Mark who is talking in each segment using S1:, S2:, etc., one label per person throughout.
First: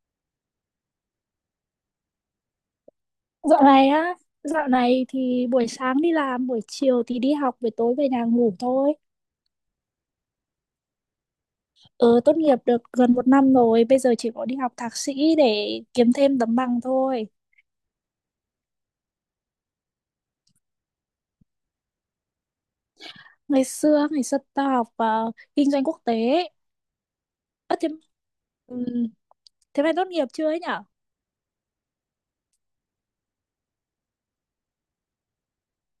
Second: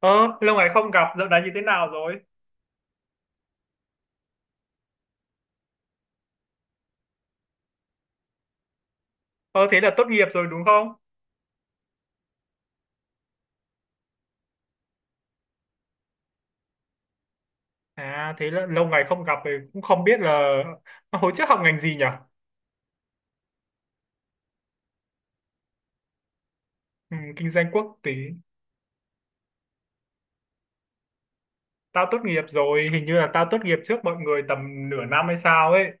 S1: Ờ, lâu ngày không gặp, dạo này như thế nào rồi?
S2: Dạo này á, dạo này thì buổi sáng đi làm, buổi chiều thì đi học, về tối về nhà ngủ thôi.
S1: Ờ, Thế là tốt nghiệp rồi đúng không?
S2: Ờ, tốt nghiệp được gần một năm rồi, bây giờ chỉ có đi học thạc sĩ để kiếm thêm tấm bằng thôi.
S1: À, thế là lâu ngày không gặp thì cũng không biết là hồi trước học ngành gì nhỉ?
S2: Ngày xưa tao học kinh doanh quốc tế.
S1: Ừ, kinh doanh
S2: Ơ
S1: quốc tế.
S2: ừm, thế mày tốt nghiệp chưa ấy nhở?
S1: Tao tốt nghiệp rồi, hình như là tao tốt nghiệp trước mọi người tầm nửa năm hay sao ấy.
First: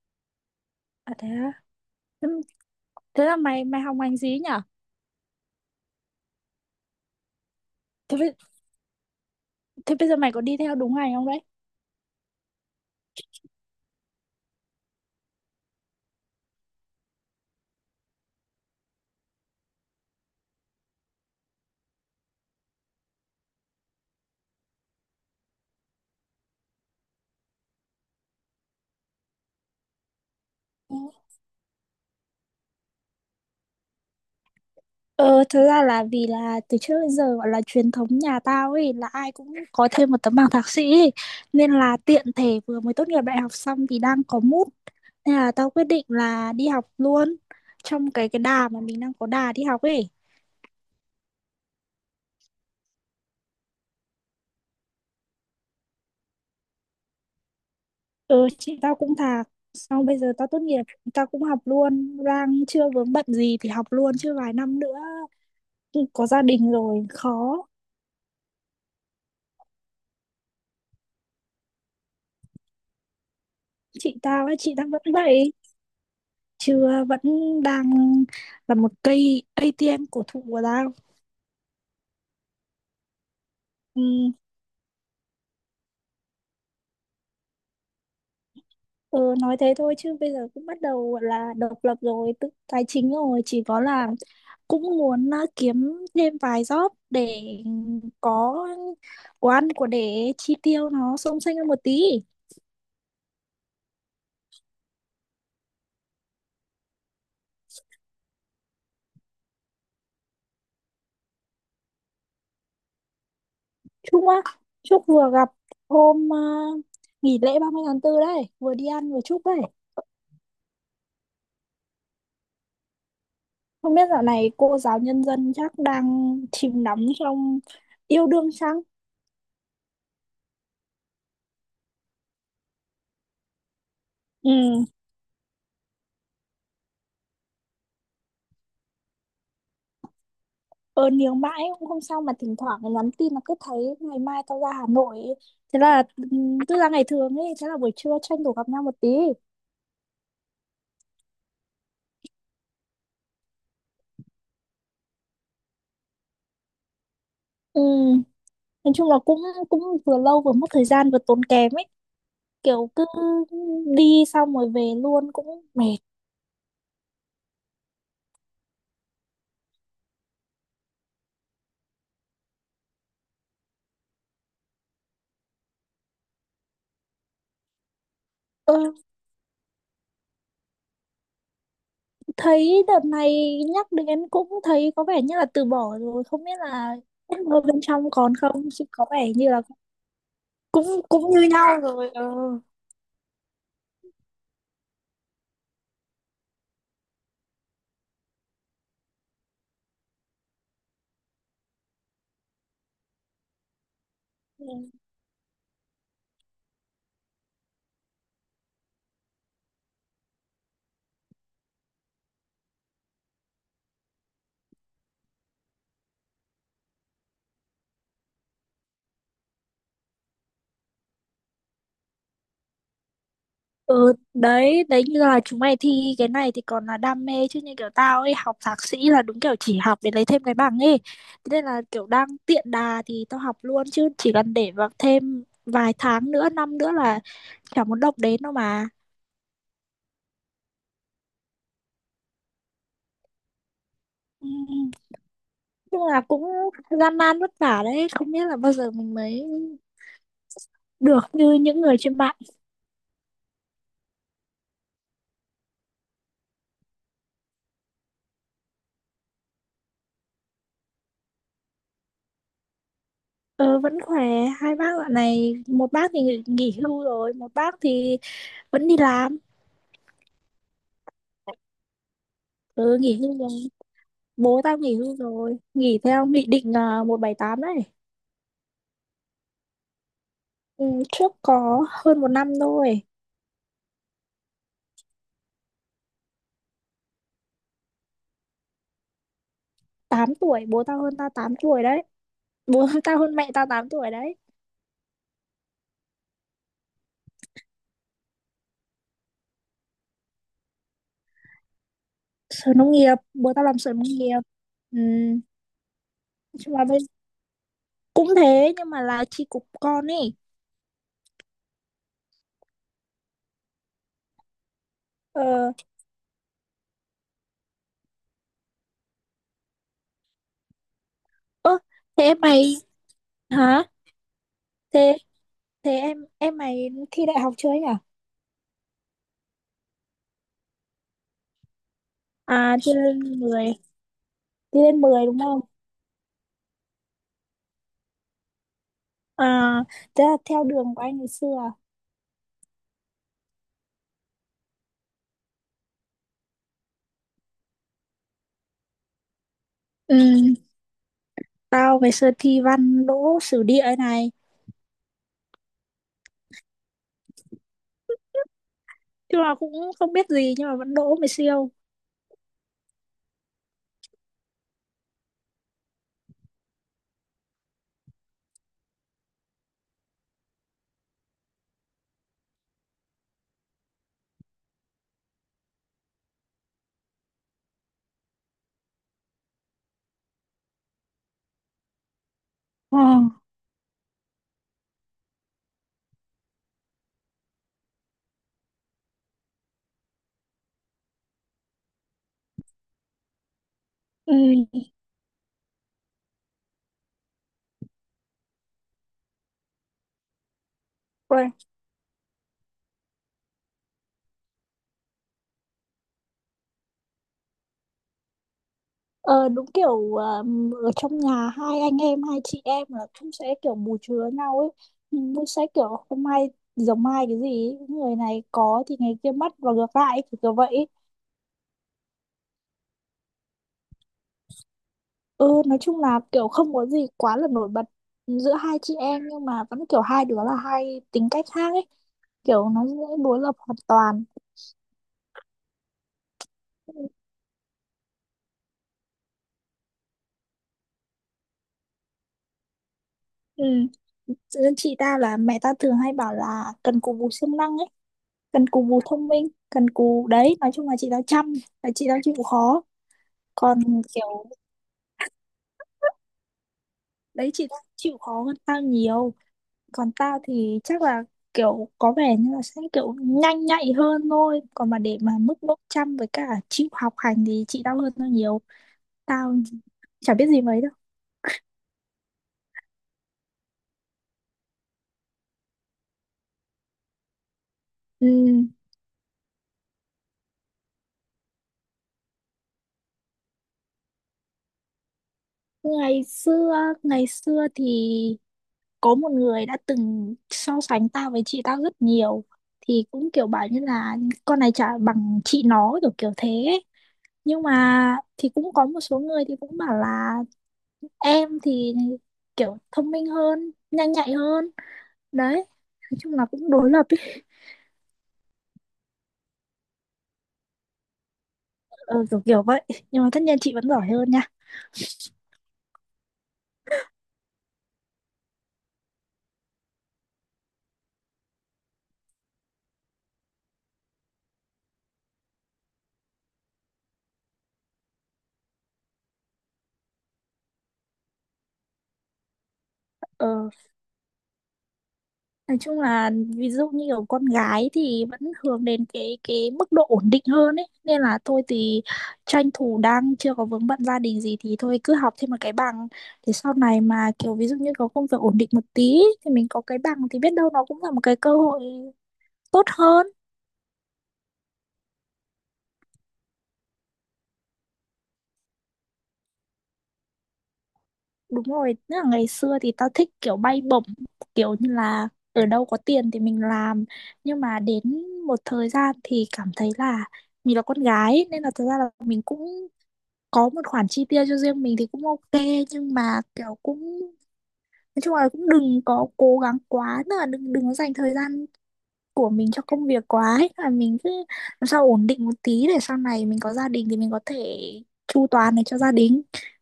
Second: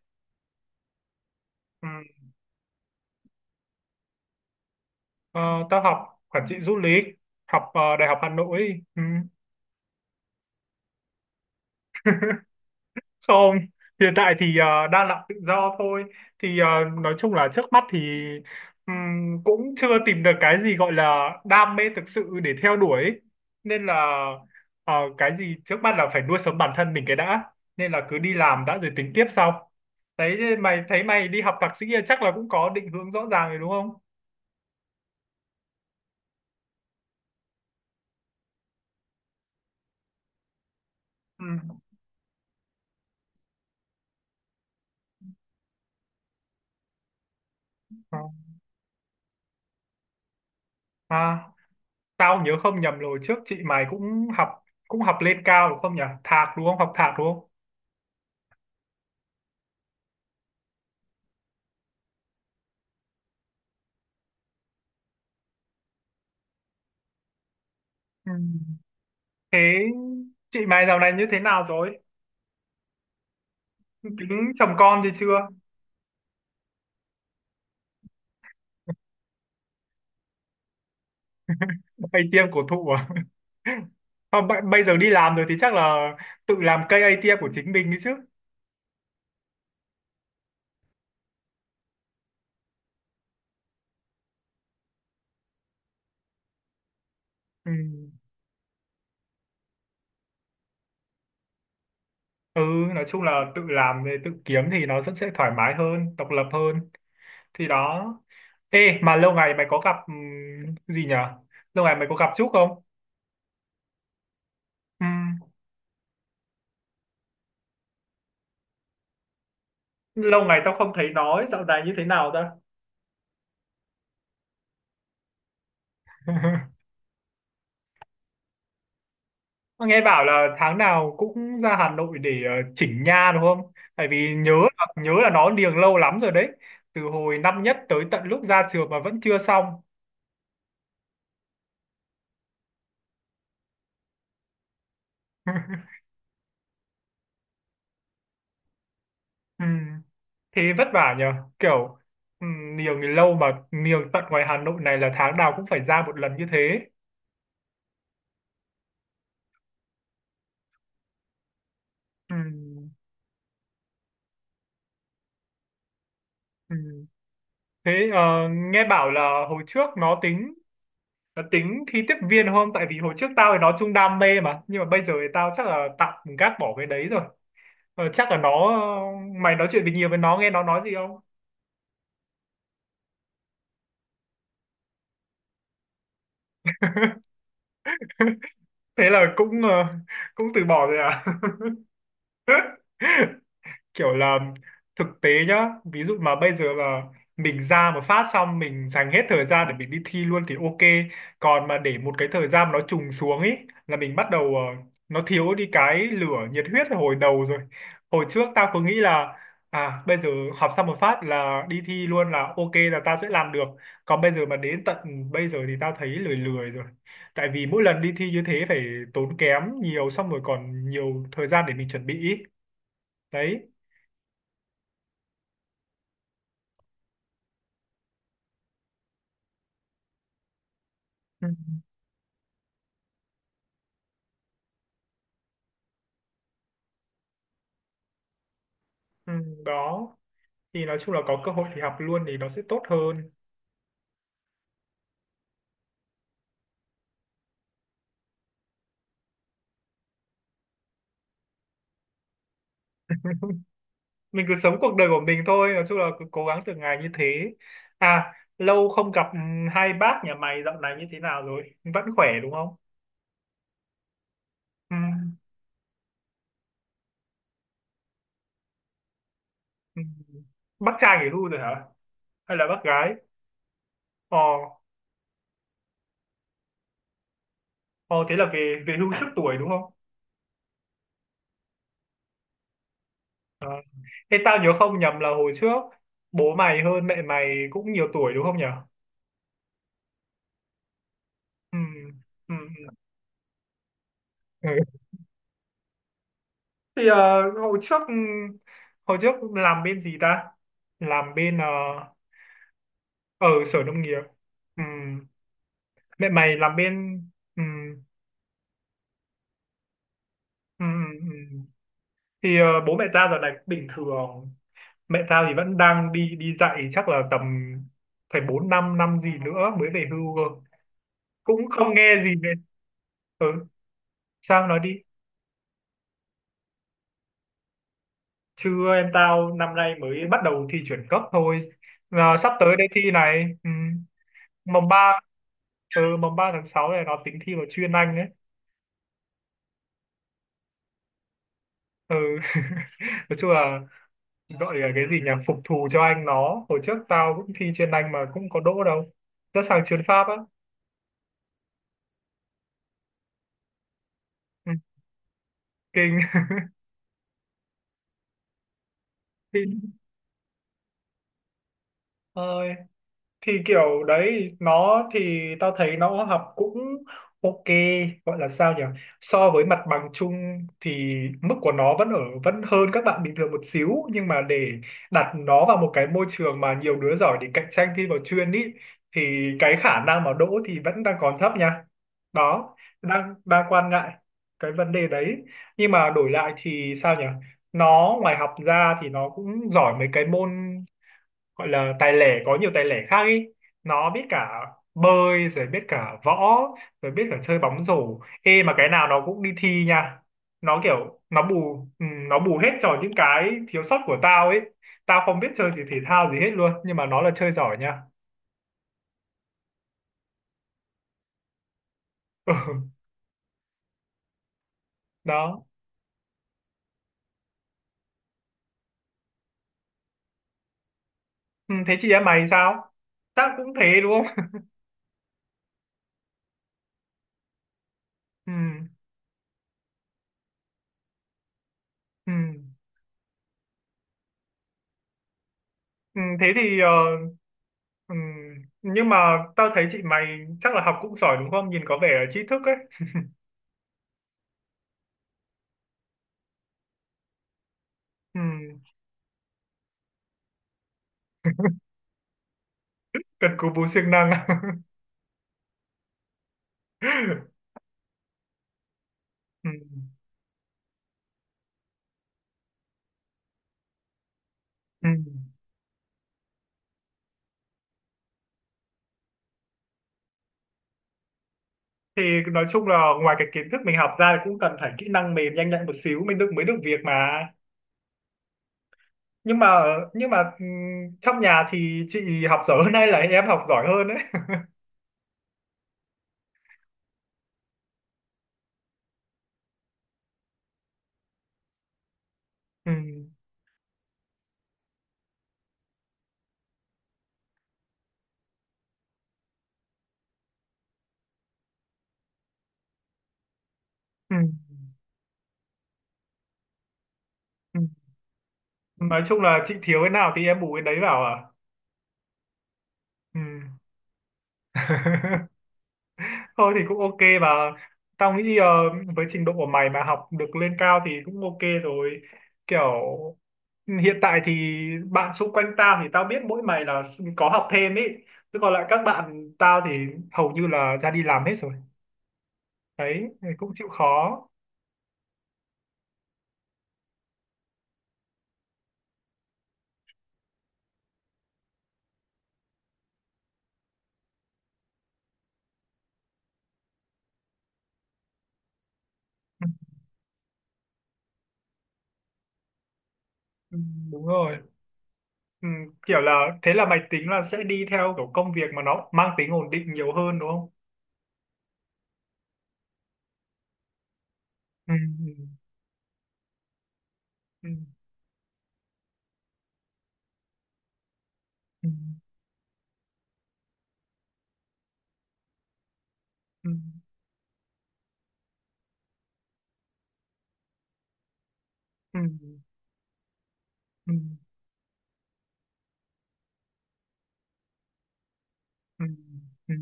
S2: À thế á,
S1: Ừ,
S2: thế, thế là mày mày học ngành gì ấy nhở?
S1: ờ, tao học quản trị du lịch, học Đại
S2: Thế,
S1: học Hà
S2: bây-
S1: Nội. Ừ.
S2: Thế bây giờ mày có đi theo đúng ngành không đấy?
S1: Không, hiện tại thì đang làm tự do thôi. Thì nói chung là trước mắt thì cũng chưa tìm được cái gì gọi là đam mê thực sự để theo đuổi ấy. Nên là cái gì trước mắt là phải nuôi sống bản thân mình cái đã. Nên là cứ đi làm đã rồi tính tiếp sau. Đấy, thế mày
S2: Ừ.
S1: thấy mày đi học thạc sĩ chắc là cũng có định hướng rõ ràng rồi đúng không?
S2: Ờ, thực ra là vì là từ trước đến giờ gọi là truyền thống nhà tao ấy là ai cũng có thêm một tấm bằng thạc sĩ ấy.
S1: Ừ.
S2: Nên là tiện thể vừa mới tốt nghiệp đại học xong thì đang có mút, nên là tao quyết định là đi học luôn trong
S1: Ờ.
S2: cái đà mà mình đang có đà đi học ấy.
S1: À, tao nhớ không nhầm rồi trước chị mày cũng học lên cao đúng không nhỉ? Thạc đúng không? Học thạc đúng không?
S2: Ừ, chị tao cũng thạc, xong bây giờ tao tốt nghiệp, tao cũng học luôn, đang chưa vướng bận gì thì học luôn chứ vài năm nữa có gia đình rồi khó.
S1: Ừ. Thế chị mày dạo này như thế nào rồi?
S2: Chị tao
S1: Tính
S2: ấy,
S1: chồng
S2: chị đang
S1: con
S2: vẫn
S1: thì chưa?
S2: vậy, chưa, vẫn đang là một cây ATM cổ thụ của tao.
S1: Hay ATM cổ thụ à?
S2: Ừ,
S1: Không, bây bây giờ đi làm rồi thì chắc là tự làm cây ATM của chính mình đi chứ.
S2: ừ, nói thế thôi chứ bây giờ cũng bắt đầu gọi là độc lập rồi, tự tài chính rồi, chỉ có là cũng muốn kiếm thêm vài job để
S1: Ừ.
S2: có của ăn của để chi tiêu nó xông xênh hơn một tí.
S1: Ừ, nói chung là tự làm tự kiếm thì nó rất sẽ thoải mái hơn, độc lập hơn. Thì đó. Ê, mà lâu ngày mày có gặp gì nhở? Lâu ngày mày có gặp Trúc không?
S2: Chúc á, chúc vừa
S1: Ừm,
S2: gặp hôm nghỉ lễ ba mươi tháng 4 đấy, vừa đi ăn vừa chúc đấy.
S1: Lâu ngày tao không thấy nói, dạo này như thế nào ta?
S2: Không biết dạo này cô giáo nhân dân chắc đang chìm đắm trong yêu đương chăng.
S1: Mà nghe bảo là tháng nào cũng ra Hà Nội để chỉnh nha đúng không? Tại vì
S2: Ừ,
S1: nhớ là nó niềng lâu lắm rồi đấy. Từ hồi năm nhất tới tận lúc ra trường mà vẫn chưa xong.
S2: ờ nếu mãi cũng không sao, mà thỉnh thoảng nhắn tin là cứ thấy ngày mai tao ra Hà Nội. Thế là cứ ra ngày thường ấy, thế là buổi trưa tranh thủ gặp nhau một tí.
S1: Ừ, thế vất vả nhờ. Kiểu ừ, niềng thì lâu mà niềng tận ngoài Hà Nội này là tháng nào cũng phải ra một lần như thế.
S2: Ừ, nói chung là cũng cũng vừa lâu vừa mất thời gian vừa tốn kém ấy,
S1: Ừ,
S2: kiểu cứ đi xong rồi về luôn cũng mệt.
S1: ừ. Thế nghe bảo là hồi trước nó tính thi tiếp viên không? Tại vì hồi trước tao thì nó chung đam mê mà. Nhưng mà bây giờ thì tao chắc là tạm gác bỏ cái đấy rồi. Chắc là nó
S2: ờ,
S1: mày nói chuyện tình nhiều với nó nghe nó nói gì không?
S2: Thấy đợt này nhắc đến cũng thấy có vẻ như là từ bỏ rồi, không biết là ở bên trong còn không, chứ có
S1: Thế là
S2: vẻ như
S1: cũng
S2: là
S1: cũng từ bỏ
S2: cũng
S1: rồi
S2: cũng như nhau rồi. Ờ.
S1: à? Kiểu là thực tế nhá, ví dụ mà bây giờ mà mình ra một phát xong mình dành hết thời gian để mình đi thi luôn thì ok. Còn mà để một cái thời gian mà nó trùng xuống ấy, là mình bắt đầu nó thiếu đi cái lửa nhiệt huyết ở hồi đầu rồi. Hồi trước tao cứ nghĩ là à bây giờ học xong một phát là đi thi luôn là ok là tao sẽ làm được, còn bây giờ mà đến tận bây giờ thì tao thấy lười lười rồi. Tại vì mỗi lần đi thi như thế phải tốn kém nhiều, xong rồi còn nhiều thời gian để mình chuẩn bị ý. Đấy.
S2: Ừ, đấy, đấy như là chúng mày thi cái này thì còn là đam mê chứ như kiểu tao ấy học thạc sĩ là đúng kiểu chỉ học để lấy thêm cái bằng ấy. Thế nên là kiểu đang tiện đà thì tao học luôn chứ chỉ cần để vào thêm vài tháng nữa, năm nữa là chả muốn động đến đâu mà.
S1: Ừ, đó thì nói chung là có cơ hội thì học luôn thì nó sẽ tốt hơn.
S2: Ừ, nhưng là cũng gian nan vất vả đấy, không biết là bao giờ mình mới được như những người trên mạng.
S1: Mình cứ sống cuộc đời của mình thôi, nói chung là cứ cố gắng từng ngày như thế. À, lâu không gặp, hai bác nhà mày dạo này như thế nào rồi, vẫn khỏe đúng không?
S2: Ờ, vẫn khỏe, hai bác
S1: Ừ,
S2: dạo này, một bác thì nghỉ nghỉ hưu rồi, một bác thì vẫn đi làm.
S1: ừ. Bác trai nghỉ hưu rồi hả, hay là bác
S2: Ừ,
S1: gái?
S2: nghỉ hưu rồi.
S1: Ờ.
S2: Bố tao nghỉ hưu rồi, nghỉ theo nghị định 178 đấy.
S1: Ờ thế là về về hưu trước tuổi đúng không?
S2: Ừ, trước có hơn một năm thôi.
S1: Ờ. Thế tao nhớ không nhầm là hồi trước bố mày hơn mẹ mày cũng nhiều tuổi đúng không nhỉ?
S2: Tám tuổi, bố tao hơn tao tám
S1: Ừ,
S2: tuổi đấy.
S1: ừ,
S2: Bố tao hơn mẹ tao 8 tuổi đấy.
S1: ừ. Thì hồi trước làm bên gì ta, làm bên
S2: Sở nông nghiệp,
S1: ở
S2: bố tao làm
S1: sở
S2: sở
S1: nông
S2: nông
S1: nghiệp.
S2: nghiệp. Ừ.
S1: Ừm.
S2: Nói
S1: Mẹ mày làm
S2: chung là bây
S1: bên, ừm,
S2: cũng thế nhưng mà là chi cục con ấy.
S1: ừm. Thì bố mẹ tao giờ này cũng bình thường. Mẹ tao thì
S2: Ờ.
S1: vẫn đang đi đi dạy, chắc là tầm phải bốn năm năm gì nữa mới về hưu cơ. Cũng
S2: ơ
S1: không nghe
S2: thế
S1: gì
S2: em
S1: về.
S2: mày,
S1: Ừ,
S2: hả?
S1: sao nói đi?
S2: Thế thế em mày thi đại học chưa ấy nhỉ?
S1: Chưa, em tao năm nay mới bắt đầu thi chuyển cấp thôi. Ờ, sắp tới
S2: À,
S1: đây
S2: thi
S1: thi
S2: lên
S1: này.
S2: 10, thi
S1: Mồng
S2: lên
S1: ba.
S2: 10 đúng không?
S1: Ừ, 3/6 này nó tính thi vào chuyên Anh ấy.
S2: À, thế là theo đường của anh ngày xưa à?
S1: Ừ. Nói chung là, gọi là cái gì nhỉ, phục thù cho anh nó. Hồi trước tao cũng thi chuyên Anh mà cũng có đỗ đâu, rất sang chuyên Pháp á.
S2: Ừ. Tao ngày xưa thi văn đỗ sử địa ấy này.
S1: Ừ. Kinh.
S2: Chứ là cũng không biết gì nhưng mà vẫn đỗ, mày siêu.
S1: Ơi. Thì kiểu đấy, nó thì tao thấy nó học cũng ok, gọi là sao nhỉ, so với mặt bằng chung thì mức của nó vẫn ở vẫn hơn các bạn bình thường một xíu, nhưng mà để đặt nó vào một cái môi trường mà nhiều đứa giỏi để cạnh tranh thi vào chuyên ý thì cái khả năng mà đỗ thì vẫn đang còn thấp nha. Đó.
S2: Ờ,
S1: Đang Đang quan ngại cái vấn đề đấy. Nhưng mà đổi lại thì sao nhỉ, nó ngoài học ra thì nó cũng giỏi mấy cái môn gọi là tài lẻ, có nhiều tài lẻ khác ý. Nó biết
S2: ừ.
S1: cả bơi, rồi biết cả võ, rồi biết cả chơi bóng rổ. Ê mà cái nào nó cũng đi thi nha. Nó kiểu nó
S2: Rồi.
S1: nó bù hết cho những cái thiếu sót của tao ấy. Tao không biết chơi gì, thể thao gì hết luôn, nhưng mà nó là chơi giỏi nha.
S2: Ờ, đúng kiểu ở trong nhà hai anh em, hai chị em
S1: Ừ,
S2: là cũng sẽ kiểu bù chứa nhau ấy. Nhưng cũng sẽ
S1: đó.
S2: kiểu hôm nay giống mai cái gì ấy. Người này có thì ngày kia mất và ngược lại ấy, kiểu kiểu vậy ấy.
S1: Ừ, thế chị em mày sao, tao cũng thế đúng không?
S2: Ừ, nói chung là kiểu không có gì quá là nổi bật
S1: Ừ,
S2: giữa hai chị em, nhưng mà vẫn kiểu hai đứa là hai tính cách khác ấy,
S1: ừ,
S2: kiểu nó sẽ đối lập hoàn toàn.
S1: ừ, thế thì
S2: Ừ.
S1: ừ, nhưng mà tao thấy chị mày chắc là học cũng giỏi đúng không, nhìn có vẻ là trí thức ấy.
S2: Ừ. Chị ta là mẹ ta thường hay bảo là cần cù bù siêng năng ấy,
S1: Ừ.
S2: cần cù bù thông minh, cần cù đấy, nói chung là chị ta chăm, là chị ta chịu khó.
S1: Cần cù
S2: Còn
S1: bù siêng năng.
S2: kiểu đấy, chị ta chịu khó hơn tao nhiều.
S1: Ừ.
S2: Còn tao thì chắc là kiểu có vẻ như là sẽ kiểu nhanh nhạy hơn thôi. Còn mà
S1: Ừ.
S2: để mà mức độ chăm với cả chịu học hành thì chị tao hơn tao nhiều. Tao chả biết gì mấy đâu.
S1: Thì nói chung là ngoài cái kiến thức mình học ra thì cũng cần phải kỹ năng mềm nhanh nhạy một xíu mình được mới được việc mà.
S2: Ừ.
S1: nhưng mà nhưng mà ừ, trong nhà thì chị học giỏi hơn hay là em học giỏi hơn đấy?
S2: Ngày xưa, ngày xưa thì có một người đã từng so sánh tao với chị tao rất nhiều,
S1: Ừ.
S2: thì cũng kiểu bảo như là con này chả bằng chị nó, kiểu kiểu thế ấy. Nhưng mà thì cũng có một số người thì cũng bảo là em thì kiểu thông minh hơn, nhanh nhạy
S1: Ừ.
S2: hơn đấy, nói chung là cũng đối lập ấy.
S1: Ừ. Nói chung là chị thiếu cái nào thì em bù cái đấy vào à?
S2: Ờ, kiểu kiểu vậy, nhưng mà
S1: Ừ.
S2: tất nhiên chị vẫn giỏi hơn nha.
S1: Thôi thì cũng ok bà, tao nghĩ với trình độ của mày mà học được lên cao thì cũng ok rồi. Kiểu hiện tại thì bạn xung quanh tao thì tao biết mỗi mày là có học thêm ý, chứ còn lại các bạn tao thì hầu như là ra đi làm hết rồi. Đấy
S2: Ờ.
S1: thì cũng chịu khó.
S2: Nói chung là ví dụ như kiểu con gái thì vẫn hướng đến cái mức độ ổn định hơn ấy, nên là thôi thì tranh thủ đang chưa có vướng bận gia đình gì thì thôi cứ học thêm một cái bằng, để sau này mà kiểu ví dụ như có công việc ổn định một tí ấy, thì mình có cái bằng thì biết đâu nó cũng là một cái cơ hội tốt hơn.
S1: Ừ, đúng rồi. ừ, Kiểu là thế là mày tính là sẽ đi theo kiểu công việc mà nó mang tính ổn định nhiều hơn đúng không?
S2: Đúng rồi, tức là ngày xưa thì tao thích kiểu bay bổng, kiểu như
S1: Ừ,
S2: là ở đâu có tiền thì mình làm, nhưng
S1: ừ,
S2: mà đến một thời gian thì cảm thấy là mình là con gái ấy, nên là thật
S1: ừ,
S2: ra là mình cũng có một khoản chi tiêu cho riêng mình thì cũng ok, nhưng mà
S1: ừ,
S2: kiểu cũng nói chung là cũng đừng có cố gắng quá, tức là đừng đừng có dành thời gian
S1: ừ,
S2: của
S1: ừ,
S2: mình cho công việc quá ấy, là
S1: ừ,
S2: mình cứ làm sao ổn định một tí để sau này mình có gia đình thì mình có thể chu toàn này cho
S1: ừ,
S2: gia đình.
S1: ừ.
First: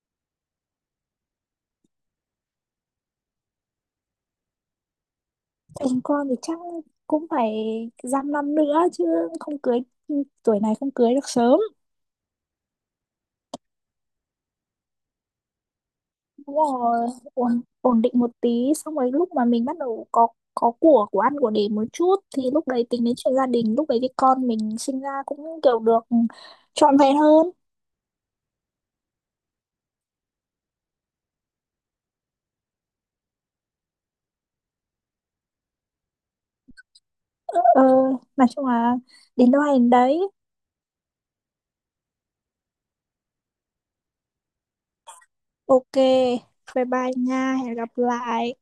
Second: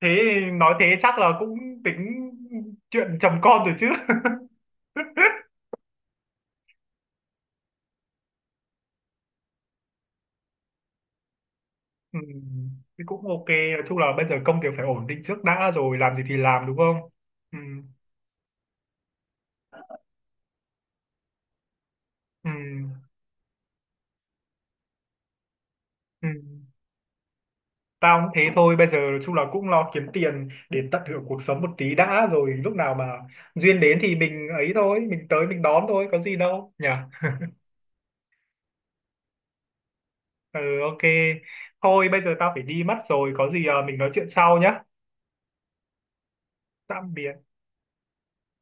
S1: Thế nói thế chắc là cũng tính chuyện chồng con rồi chứ?
S2: Chồng con thì chắc cũng phải dăm năm nữa chứ không cưới. Ừ, tuổi này không cưới được sớm.
S1: Ừ, thì cũng ok, nói chung là bây giờ công việc phải ổn định trước đã rồi làm gì thì
S2: Đúng
S1: làm đúng
S2: rồi,
S1: không? Ừ,
S2: ổn định một tí, xong rồi lúc mà mình bắt đầu có của ăn của để một chút thì
S1: ừ,
S2: lúc đấy tính đến chuyện gia đình, lúc đấy thì con mình sinh ra cũng kiểu được
S1: ừ.
S2: trọn vẹn hơn.
S1: Tao cũng thế thôi, bây giờ nói chung là cũng lo kiếm tiền để tận hưởng cuộc sống một tí đã, rồi lúc nào mà duyên đến thì mình ấy thôi, mình tới mình đón thôi, có gì đâu nhỉ.
S2: Ờ, nói chung là đến đâu hay đến đấy.
S1: Ừ ok, thôi bây giờ tao phải đi mất rồi, có gì à, mình nói chuyện sau nhá.
S2: Ok, bye bye
S1: Tạm biệt.
S2: nha, hẹn gặp lại.